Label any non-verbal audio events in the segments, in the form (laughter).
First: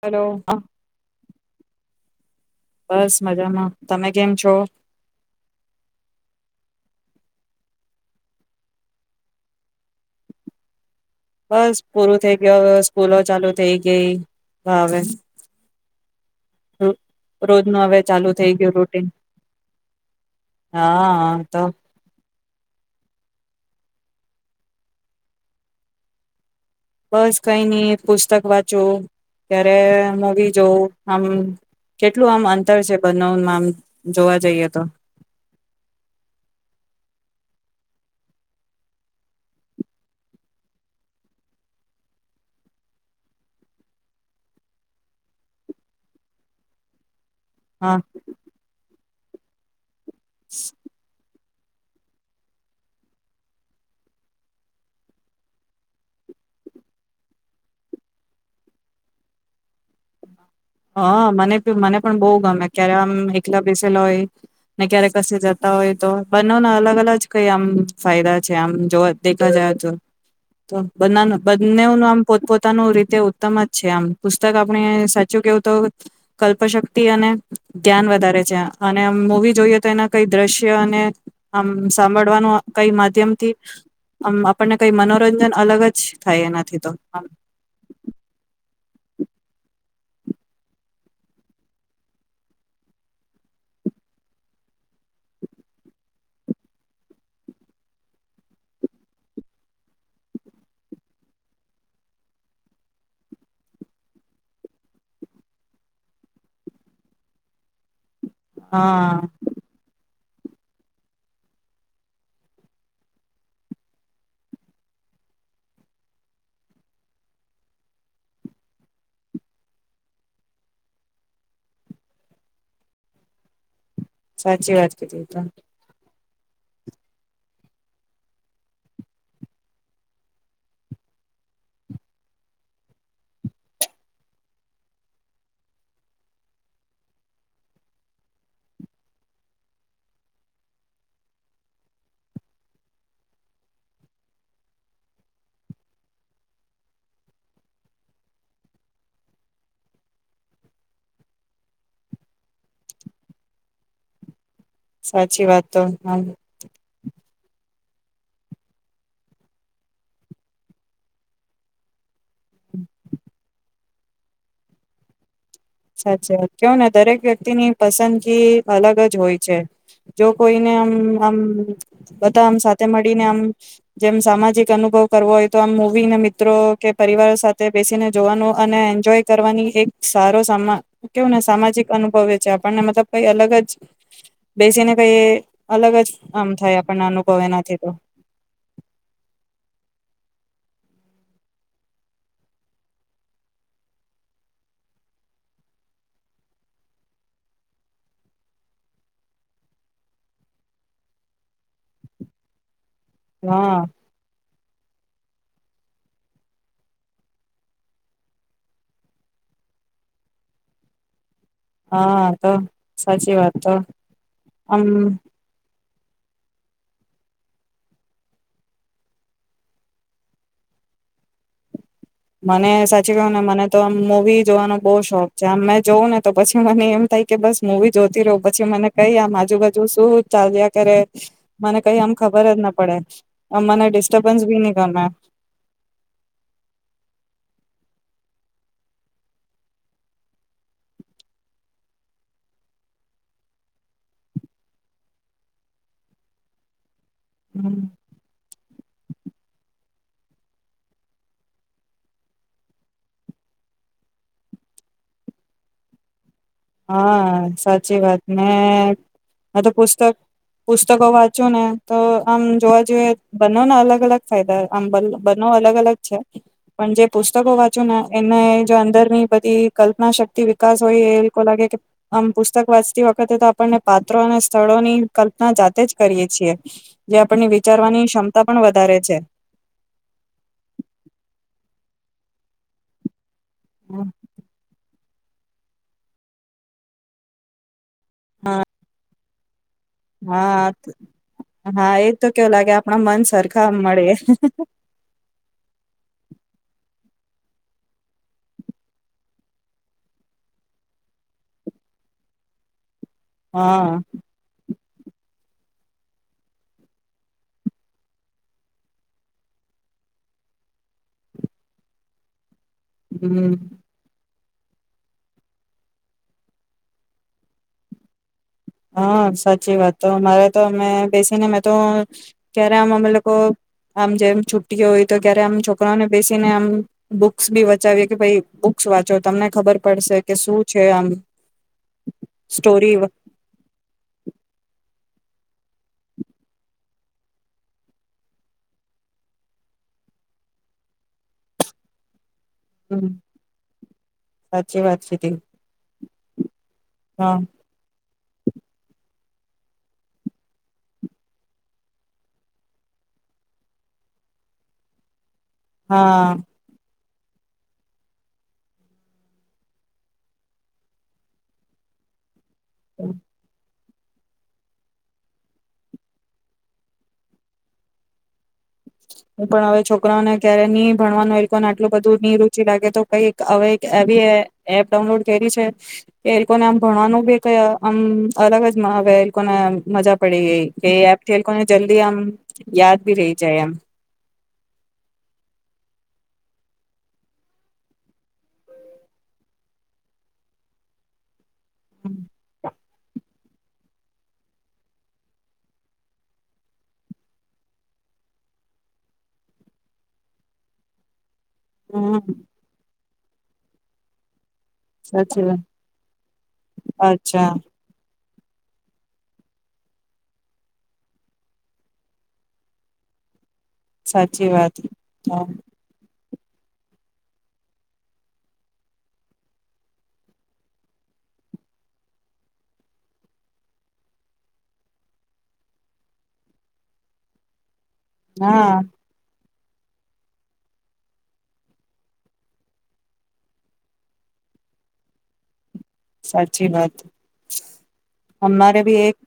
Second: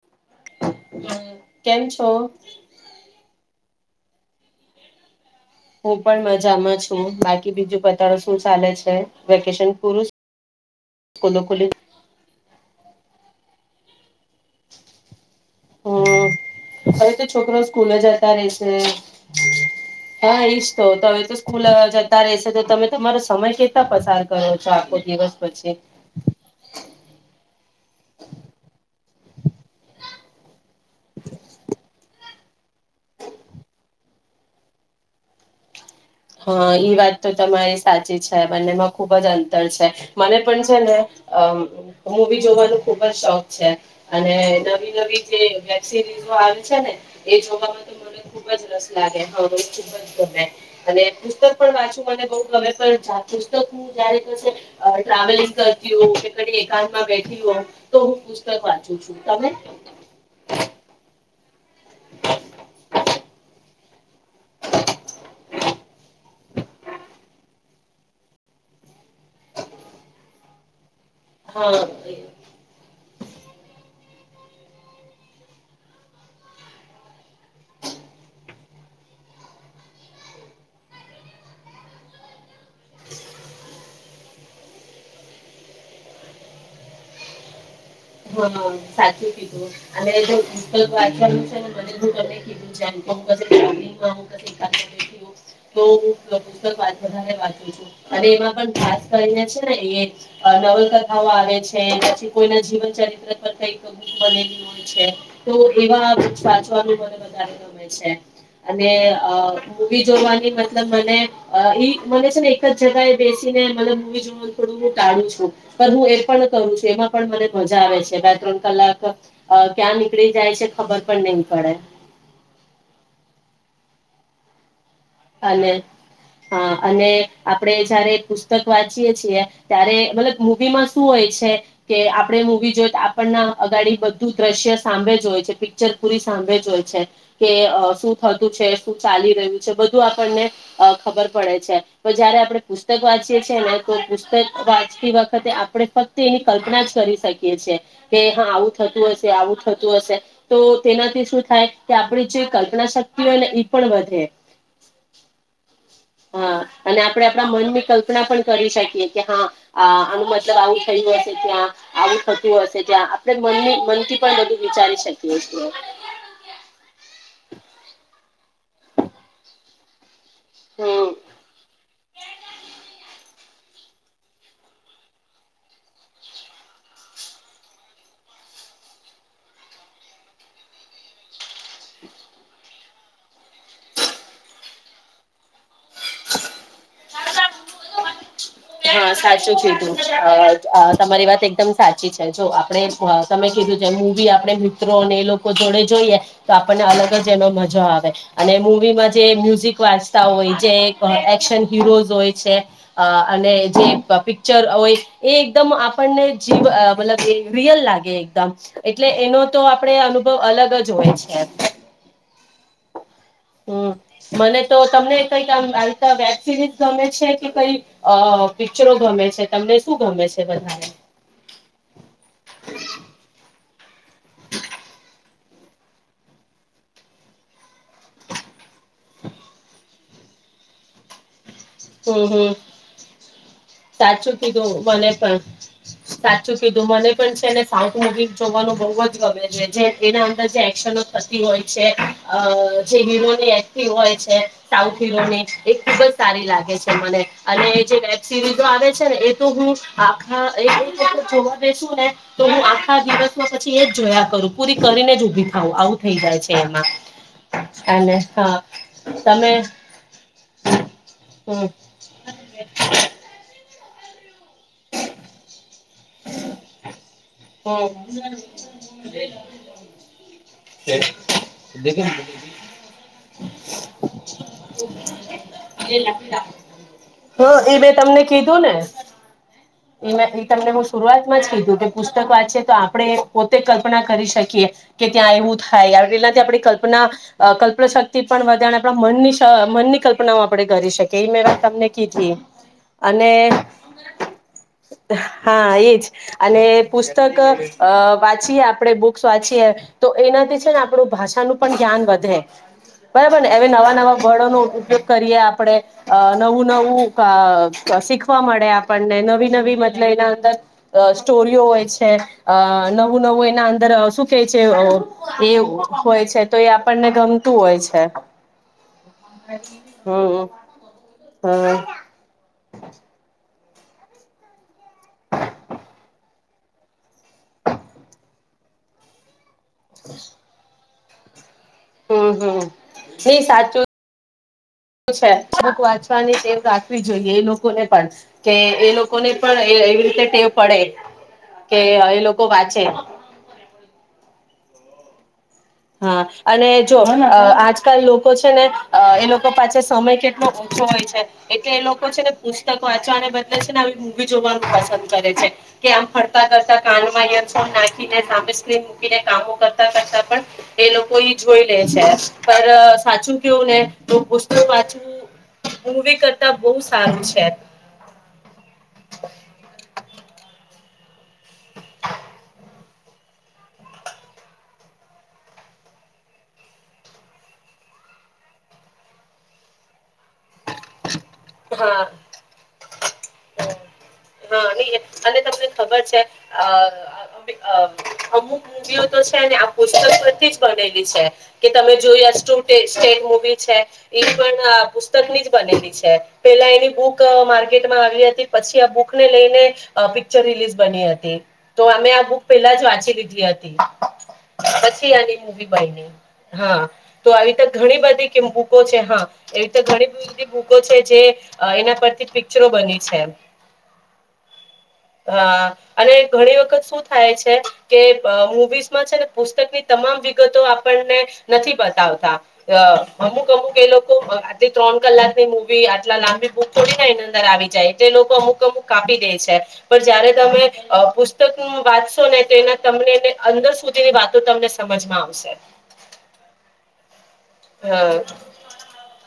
Hello હ હમ કેમ છો! બસ મજામાં તમે કેમ છો, હું પણ મજામાં છું, બાકી બીજું પતાળો શું ચાલે છે, વેકેશન પૂરું સ્કૂલો ખુલી બસ પૂરું થઈ ગયું હ સ્કૂલો ચાલુ થઈ ગઈ હાવ હમ્મ હવે તો છોકરો રોજ ન સ્કૂલે હવે ચાલુ જતા થઈ ગયું રેશે રૂટીન હા એજ તો હવે તો સ્કૂલ જતા રશે તો તમે તમારો સમય કેટલા પસાર કરોછો, આખો દિવસ પછી બસ કઈ નઈ પુસ્તક વાંચું ત્યારે મવી જોવું. આમ કેટલું આમ અંતર છે બનાવમાંમ જોવા જઈએ તો હા ઈ વાત તો તમારી સાચી છે બંનેમાં ખુબ જ અંતર છે મને પણ છે ને અ મૂવી જોવાનું ખુબ જ શોખ છે અને નવી નવી જે વેબ સિરીઝ આવે છે ને એ જોવા માં તો હા મને ખુબ જ રસ લાગે હ ખુબજ (inaudible) પુસ્તક પણ વાંચું મને બહુ ગમે પુસ્તક હ જારે ટ્રાવેલિંગ કરતી હો કે ક એકાંતમાં બેઠી હો તો હું પુસ્તક વાંચું છું તમે હા મને મને પણ બહુ ગમે ક્યારે આમ એકલા બેસેલા હોય ને ક્યારે કશે જતા હોય તો બંનેના અલગ અલગ જ કઈ આમ ફાયદા છે આમ જોવા દેખા જાય તો તો બ હા બંનેનું આમ પોતપ પોતાનું રીતે તમ જ છે આમ પુસ્તક આપણે સાચું કેવું તો કલ્પશક્તિ અને જ્ઞાન વધારે છે અને મૂવી જોઈએ તો એના કઈ દ્રશ્ય અને આમ સાંભળવાનું કઈ માધ્યમથી આમ આપણને કઈ મનોરંજન અલગ જ થાય એના તો હા સાચું કીધું અને પુસ્તક વાંચવાનું છે ને બી તમે કીધું જેમ કસે ટ્રાવેલિંગ યા બેઠી હોઉં ત્યારે પુસ્તક ખાસ વાંચું છું ખાસ કરીને છેને એ નવલકથાઓ આવે છે પછી કોઈના જીવન ચિત્ર પર કઈ બનેલી હોય છે તો એવા સાચવાનું મને વધારે ગમે છે અને હા અ મુવી જોવાની મતલબ મને મને છે ને એક જ જગએ બેસીને મતલબ મુવી જોવાનું થોડું હ ટાળું છું પણ હું એ પણ કરું છું એમાં પણ મને મજા આવે છે બે ત્રણ કલાક અ ક્યાં નીકળી જાય છે ખબર પણ નહી પડે સાચી વાત છે (unintelligible) અને હા અને આપડે જયારે પુસ્તક વાંચીયે છીએ ત્યારે મતલબ મવી માં શું હોય છે કે આપડ મૂવી જોય તો આપણના અગાડી બધું દ્રશ્ય સાંભે જ હોય છે પિક્ચર પૂરી સાંભે જ હોય છે કે શું થતું છે શું ચાલી રહ્યું છે આપણને ખબર પડે છે પણ જયારે આપણે પુસ્તક વાંચીએ છીએ ને તો પુસ્તક વાંચતી વખતે આપણે ફક્ત એની કલ્પના જ કરી શકીએ છેએ કે હા આવું થતું હશે આવું થતું હશે તો તેનાથી શું થાય કે આપણી જે કલ્પના શક્તિ હોય ને એ પણ વધે સાચી વાત તો હ હા અને આપણે આપણા મનની કલ્પના પણ કરી શકીએ કે હા આનું મતલબ આવું થયું હશે ત્યાં આવું થતું હશે ત્યાં આપણે મન મનથી પણ બધું વિચારી શકીએ છીએ સાચા કેવ ને દરેક વ્યક્તિની પસંદગી અલગ જ હોય છે જો કોઈને આમ હમ આમ બધા આમ સાથે મળીને આમ જેમ સામાજિક અનુભવ કરવો હોય તો આમ મુવીને મિત્રો કે પરિવારો સાથે બેસીને જોવાનું અને એન્જોય કરવાની એક સારો સા કેવું ને સામાજિક અનુભવે છે આપણને મતલબ કઈ અલગ જ બેસીને કઈ અલગ જ આમ થાય આપણને અનુભવ એનાથી તો હા સાચું કીધું અ તમારી વાત એકદમ સાચી છે જો આપણે તમે કીધું છે મવી આપણે મિત્રોને એ લોકો જોડે જોઈએ તો આપણને અલગ જ એનો મજો આવે અને મૂવીમાં જે મ્યુઝિક વાંચતા હોય જે એક્શન હીરોઝ હોય છે અને હા જે હોય એ એકદમ આપણને જીવ મતલબ એ રિયલ લાગે એકદમ એટલે એનો તો આપણે અનુભવ અલગ જ હોય છે હા તો સાચી વાત તો હમ આમ વેબસિરિજ઼ ગમે છે કે કઈ અ પિક્ચરો ગમે છે તમને શું ગમે છે વધારે મને સાચી કું ને મને તો આમ મુવી જોવાનો બહુ શોખ છે આમ મેં જોવું ને તો પછી મને એમ થાય કે બસ મુવી જોતી રહું પછી મને કઈ આમ આજુબાજુ તું ચાલ જ્યા કરે મને કઈ આમ હમ ખબર હમ જ ના પડે આમ મને સાચું ડિસ્ટર્બન્સ બી કીધું નહી ગમે મને છેને સાઉથ મુવી જોવાનું બઉ જ ગમે છે જે એના અંદર જે એક્શનો થતી હોય છે અ જે હીરોની એક હોય છે સાઉથ હીરોની એ ખુબ જ સારી લાગે મને અને હમ, જે વેબ સિરીઝ જો આવે છે ને એ તો હું આખા જોવા દસું ને તો હું આખા દિવસમાં પછી એ જ જોયા કરું પૂરી કરીને જ ઉભી થાવ આવું થઈ જાય છે. એમાં હા સાચી અને વાત મેને હા તમે હ તો પુસ્તક પુસ્તકો વાંચો હમ તો આમ જોવા જોઈએ બનો ને અલગ અલગ ફાયદા આંબલ બ અલગ અલગ છે પણ જે પુસ્તકો વાંચ્યું હમ ને એને જો અંદર ની બધી કલ્પના શક્તિ વિકાસ હોય એ લાગે કે આમ પુસ્તક વાંચતી વખતે તો આપણને પાત્રો અને સ્થળોની કલ્પના જાતે જ કરીએ છીએ જે હ આપણને એ વિચારવાની ક્ષમતા પણ વધારે છે. એ એ તમને હું શરૂઆતમાં જ કીધું કે પુસ્તક વાંચી તો આપણે પોતે કલ્પના કરી શકીએ. કે ત્યાં એવું થાય એનાથી આપણે કલ્પના કલ્પનાશતિ તિ પણ વધ આપ મનની શક્તિ તો હા તમને હા એજ તો કીધી કેવું લાગે આપણા મન અને સરખા મળે હા એજ અને પુસ્તક વાંચીએ આપણે બુક્સ વાંચીએ તો એનાથી છે ને આપણું ભાષાનું પણ જ્ઞાન વધે બરાબર ને હવે નવા હા નવા વળો નો ઉપયોગ કરીએ આપણે નવું નવું શીખવા મળે આપણને નવી નવી મતલબ એના અંદર સ્ટોરીઓ હોય છે અ નવું નવું હમ એના અંદર શું શ કે છે એ હોય છે તો એ આપણને ગમતું હોય છે. હા સાચી વાત તો હમ મારે તો અમે બેસીને મેં તો હમ ક્યારે આમ અમે લોકો આમ જેમ છુ્ટીઓ હોય તો ક્યારે આમ છોકરાઓને બેસીને આમ બુક્સ બી બચાવીએ કે ભાઈ બુક્સ વાંચો તમને ખબર પડશે કે શું છેમ હમ હમ એ સાચું છેક વાંચવાની ટેવ રાખવી જોઈએ એ લોકોને પણ કે એ લોકોને પણ એવી રીતે ટેવ પડે કે એ લોકો વાંચે હમ સાચી વાત છે. (unintelligible) હા અને જો આજકાલ લોકો છે ને એ લોકો પાછ સમય કેટલો છો હોય છે એટલે એ લોકો છે ને પુસ્તકો વાંચવાને બદલે છે ને આવી મૂવી જોવાનું પસંદ કરે છે. કે આમ હા ફરતા કરતા કાન ફ નાખી સા મકીને કામો કરતા કરતા પણ એ લોકો જોઈ લે છે. પર સાચન કેવું ન તો પુસ્ વાચવું હવી કરતા બહુ સારું છે. હું પણ હવે છોકરાઓને ક્યારે ની ભણવાનું એ પણ આડલું બધું ની રુચિ લાગે તો કઈક હવે એક એવી એપ ડાઉનલોડ કરી છે કે એ પણ આમ ભણવાનું બી ક આમ અલગ જ મા હવે એ પણ મજા પડી ગઈ કેપ તે કોઈ જલ્દી હા આમ યાદ ભી રહી જાય એમ હા નહી એ અને તમને ખબર છે આ આ અમુક મુવીઓ તો છે ને આ પુસ્તક પરથી જ બનેલી છે કે તમે જોય શું ટેસ્ટ સેટ મુવી છે એ પણ પુસ્તક ની જ બનેલી છે પેલા એની બુક માર્કેટમાં આવી હતી પછી આ બુકને લઈને પિક્ચર રિલીઝ બની હતી તો અમે આ હમ બુક પેલા જ વાંચી લીઘુ એ હતી પછી આની સાચી વાત. મુવી બાઈને હા તો અચ્છા આવી તો ઘણી બધી કે ભૂકો છે હા એવીતે ઘણી બધી બધી ભૂકો છે જે અ એના પરથી પિક્ચરો બની છે સાચી વાત હા ઘણી વખત શું થાય છે કે મુવીઝમાં છે ને પુસ્તકની તમામ વિગતો આપણને નથી બતાવતા અ અમુક અમુક એ લોકો આટલી ત્રણ કલાકની મુવી લા લા લાંબી બુક થોડી ને એની અંદર આવી જાય જે લોકો અમુક હા અમુક કાપી દે છે પણ જયારે તમે પુસ્તક વાંચશો ને તોના તમને અંદર સુધીની વાતો તમને સમજમાં આવશે સાચી વાત હ અમારે ભી એક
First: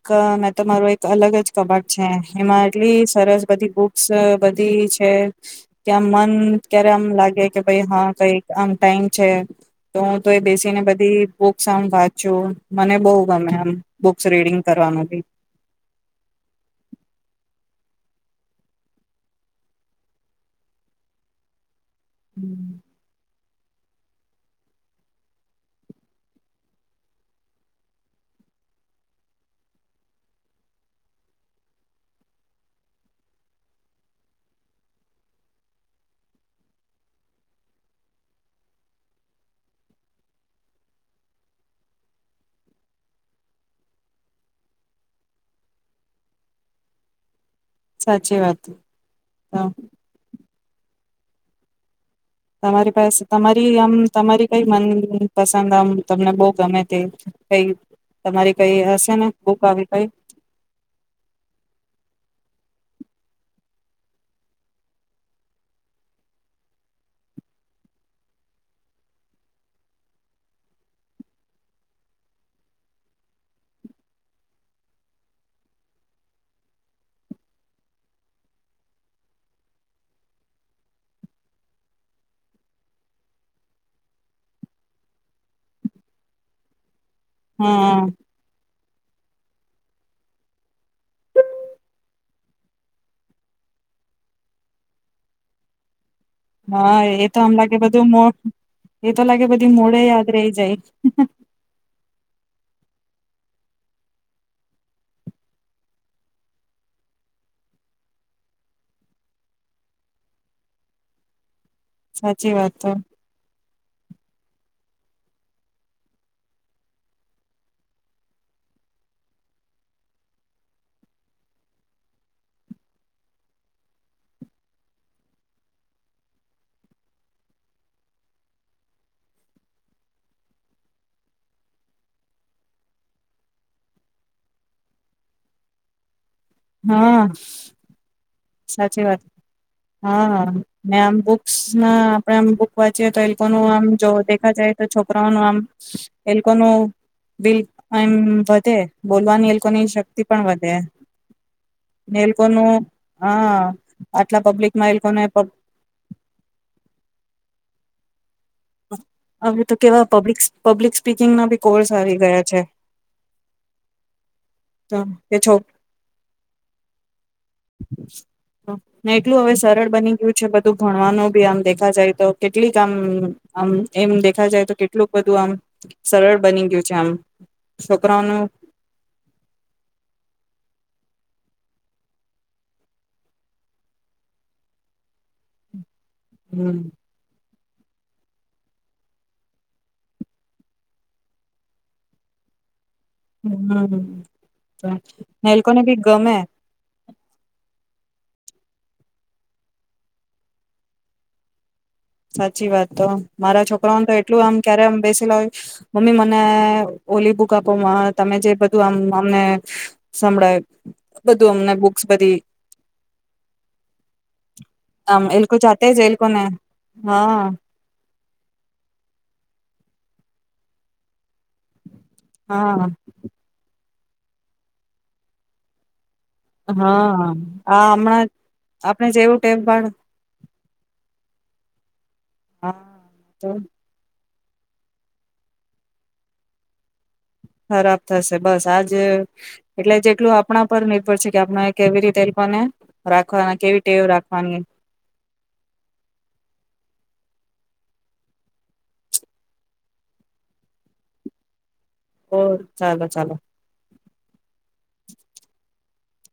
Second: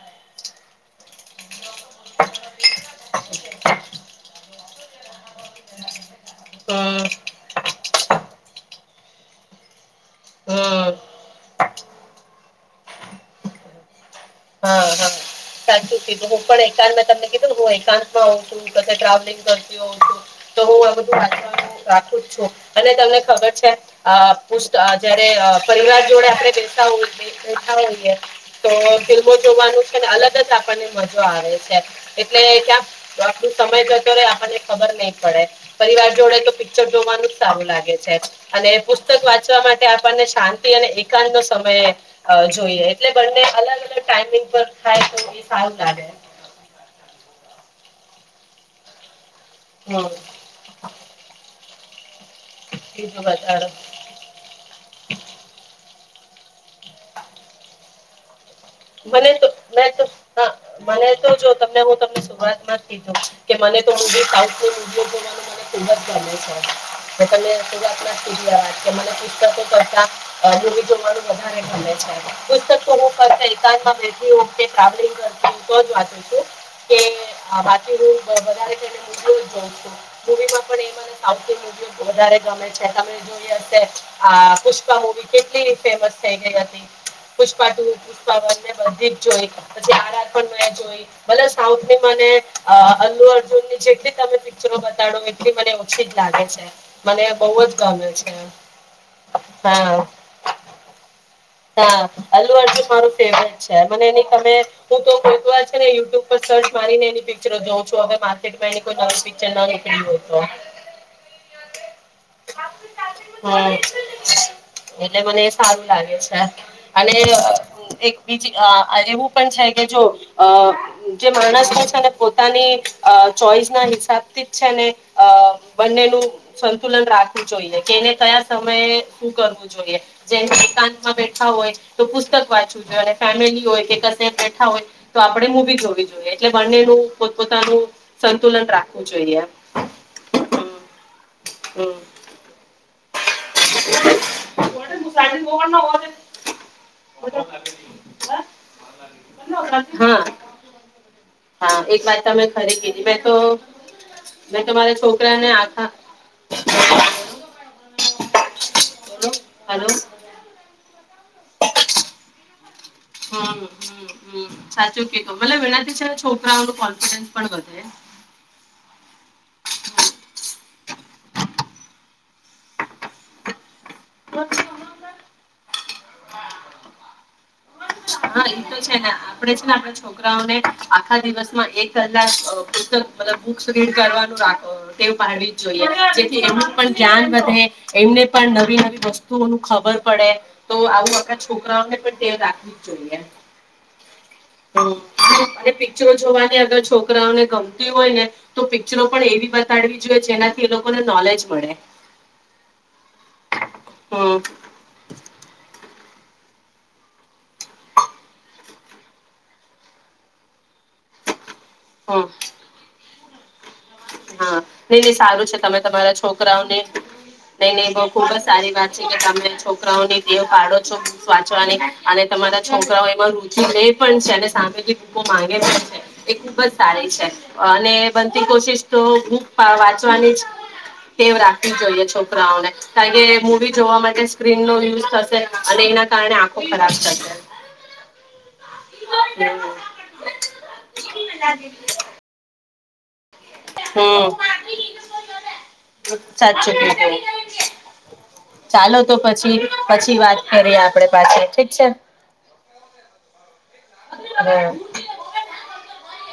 તમારોું એક અલગ જ કબાડ છે એમાં એટલી સરસ બધી બુક્સ એ છે કે આમ મન ક્યારે હમ આમ લાગે કે ભાઈ હા કઈ આમ ટાઈમ છે તુ તે એ બેસીને હમ બધી સં વાત છું તો મને બહુ ગમે એમ હા હા સાચું કીધું હું પણ એકાત મા તમને કીધું હોય તાન ભાઉ ટ્રાફિક કરતી હોઉ છું તો હું આ બધું રાખું છું અને તમને ખબર છે પુછતા જયારે પરિવાર જોડે આપણે બેસતા હોઈએ તો ફિલ્મો જોવાનુ છે ને અલગ જ આપણને મજા આવે છે એટલે ક્યાં આપણું સમય જતો રહેે આપણને ખબર નહી પડે પરિવાર જોડે તો પિક્ચર જોવાનું જ સારું લાગે છે અને પુસ્તક વાંચવા માટે આપણને શાંતિ અને એકાંત નો સમય જોઈએ એટલે બંને અલગ અલગ ટાઈમિંગ પર થાય તો સારું સાચી વાત હમ (unintelligible) તમારી પાસે બીજું બતાડો તમારી આમ તમારી કઈ મન પસંદ આમ તમને બહુ ગમે તે કઈ તમારી કઈ હશે ને મને તો બુક મે આવી તો કઈ હા મને તો જો તમને હું તમને બાદબાકી ગમે છે. કે મને તો (unintelligible) મને પુસ્તકો કરતા મુવી જોવાનું વધારે ગમે છે. પુસ્તક તો હું કર કાર માં બેસતી વખતે ટ્રાવેલિંગ કરતા બુકજ વાચું છું. (unintelligible) કે વધુંવી વધ ગમે છે ત જો પુષ્પા મુવી કેટલી ફેમસ થઈ ગઈ હતી. પુષ્પાટુ હા જોઈ પછી આર આર પણ મેં જોઈ. બધા સાઉથ ની મને અ અ અલ્લુ અર્જુનની જેટલી તમે પિક્ચરો બતાડો એટલી મને શે હા એ તો આમ લાગે બધું મો છે એ તો લાગે બધી હા મોડે યાદ રહી જાય. હા અલુ અર્જુ મારું ફેવરેટ છે. મને એની તમે હું તો કોઈ કોઈ આજ છેને, યુટ્યુબ પર સર્ચ મારિને એની પિક્ચર જોઉં છું. હવે માર્ટમાં એઈ નવી પિક્ચર ના નીકળી હોય તો. સાચી વાત તો હમ્મ એટલે મને સારું લાગે છે. અનેઅ એક બીજી અ એવું પણ છે કે જો અ જે માણસને છે ને પોતાની અ ચોઈસ ના હિસાબ થીજ છે ને અ બંનેનું સંતુલન રાખવું જોઈએ કે એને કયા સમયે શું કરવું જોઈએ જે મા બેઠા હોય તો પુસ્તક વાંચવું જોયે. અને ફેમિલી હોય કે કસે બેઠા હોય તો આપડે મુવી જોવી જોઈએ. એટલે બંને નુ હા પોતપોતાનું સર સાચી વાત. હા ને આમ બુક્સ ના હમ આપણે આમ બુક વાંચીએ તો એ લોકોનું આમ જો દેખા જાય તો છોકરાઓનું આમ એ લોકોનું બિલ એમ વધે. બોલવાની એ લોકોની શક્તિ હા પણ વધે. હા એક વાત એ તમે લોકોનું ખરી કીધી હા તો આટલા મેં તો પબ્લિકમાં મારા એ લોકોને છોકરાને આખા (unintelligible) બોલો હવે તો હલો કેવા પબ્લિકસ પબ્લિકસ સ્પીકિંગના બી કોર્સ આવી ગયા છે. હમ્મ હમ્મ તો સાચું કે કીધું. છો ભલે વિનાતી છે છોકરાઓ ન કોન્ફિડન્સ પણ વધે તું ભણવાનું બી આમ દેખા જાય તો કેટલીક આમ દુ હમ્મ એમ દેખા જાય તો કેટલુંક બધું આમ સરળ બની ગયું છે આમ. છોકરાઓનું હા એતો છે. ને આપણે છે ને આપણા છોકરાઓને આખા દિવસમાં એક કલાક અ પુસ્તક મતલબ બુક્સ રીડ કરવાનું રાખો ટેવ પાડવી જ જોઈએ જેથી એનું હમ પણ જ્ઞાન વધે એમને પણ નવી નવી વસ્તુઓ ન ખબર પડે. તો આવું આવુ આપડા છોકરાઓને પણ ટેવ રાખવ ને એ અને લોકોને બી પિક્ચરો ગમે જોવાની અગર છોકરાઓને ગમતી હોય ને તો પિક્ચરો પણ એવી બતાડવી જોઈએ જેનાથી એ લોકોને નોલેજ મળે. સાચી વાત તો મારા છોકરાઓને તો હમ એટલું આમ ક્યારે આ બેસીલોય મમ્મી મને ઓલી બુક આપો માં તમે જે બધું આમ અમને સંભળાય અમને બુક્સ હમ બધી હા, નઈ નઈ આમ એ સારું લોકો છે, તમે જાતે જ એ તમારા લોકોને છોકરાઓને હા નહી નહી બહુ ખુબ જ સારી વાત છે, કે તમે છોકરાઓની દેહ પાડો છો વાંચવાની અને તમારા હા છોકરાઓ એમાં રુચિ રે પણ છે અને સામે જે ભકો માંગે પણ છે, એ ખુબ જ સારી છે, હા અને આ હમણાં બનતી કોશિશ તો આપણે જેવું બુ ટેપ બાળ વાંચવાની જ કેવ રાખવી જોઈએ, છોકરી હા કારણ કે, તો મૂવી જોવા માટે સ્ક્રીન નો યુઝ થશે અને એના કારણે આંખો ખરાબ થશે, ખરાબ થશે, બસ આજ એટલે જેટલું આપણા પર નિર્ભર છે, કે આપણે કેવી રીતે એલને હમ્મ સાચુ કીધુ ચાલો તો પછી પછી વાત કરીએ, આપડે પાછી ઠીક છે, ઓ ચાલો ચાલો (unintelligible)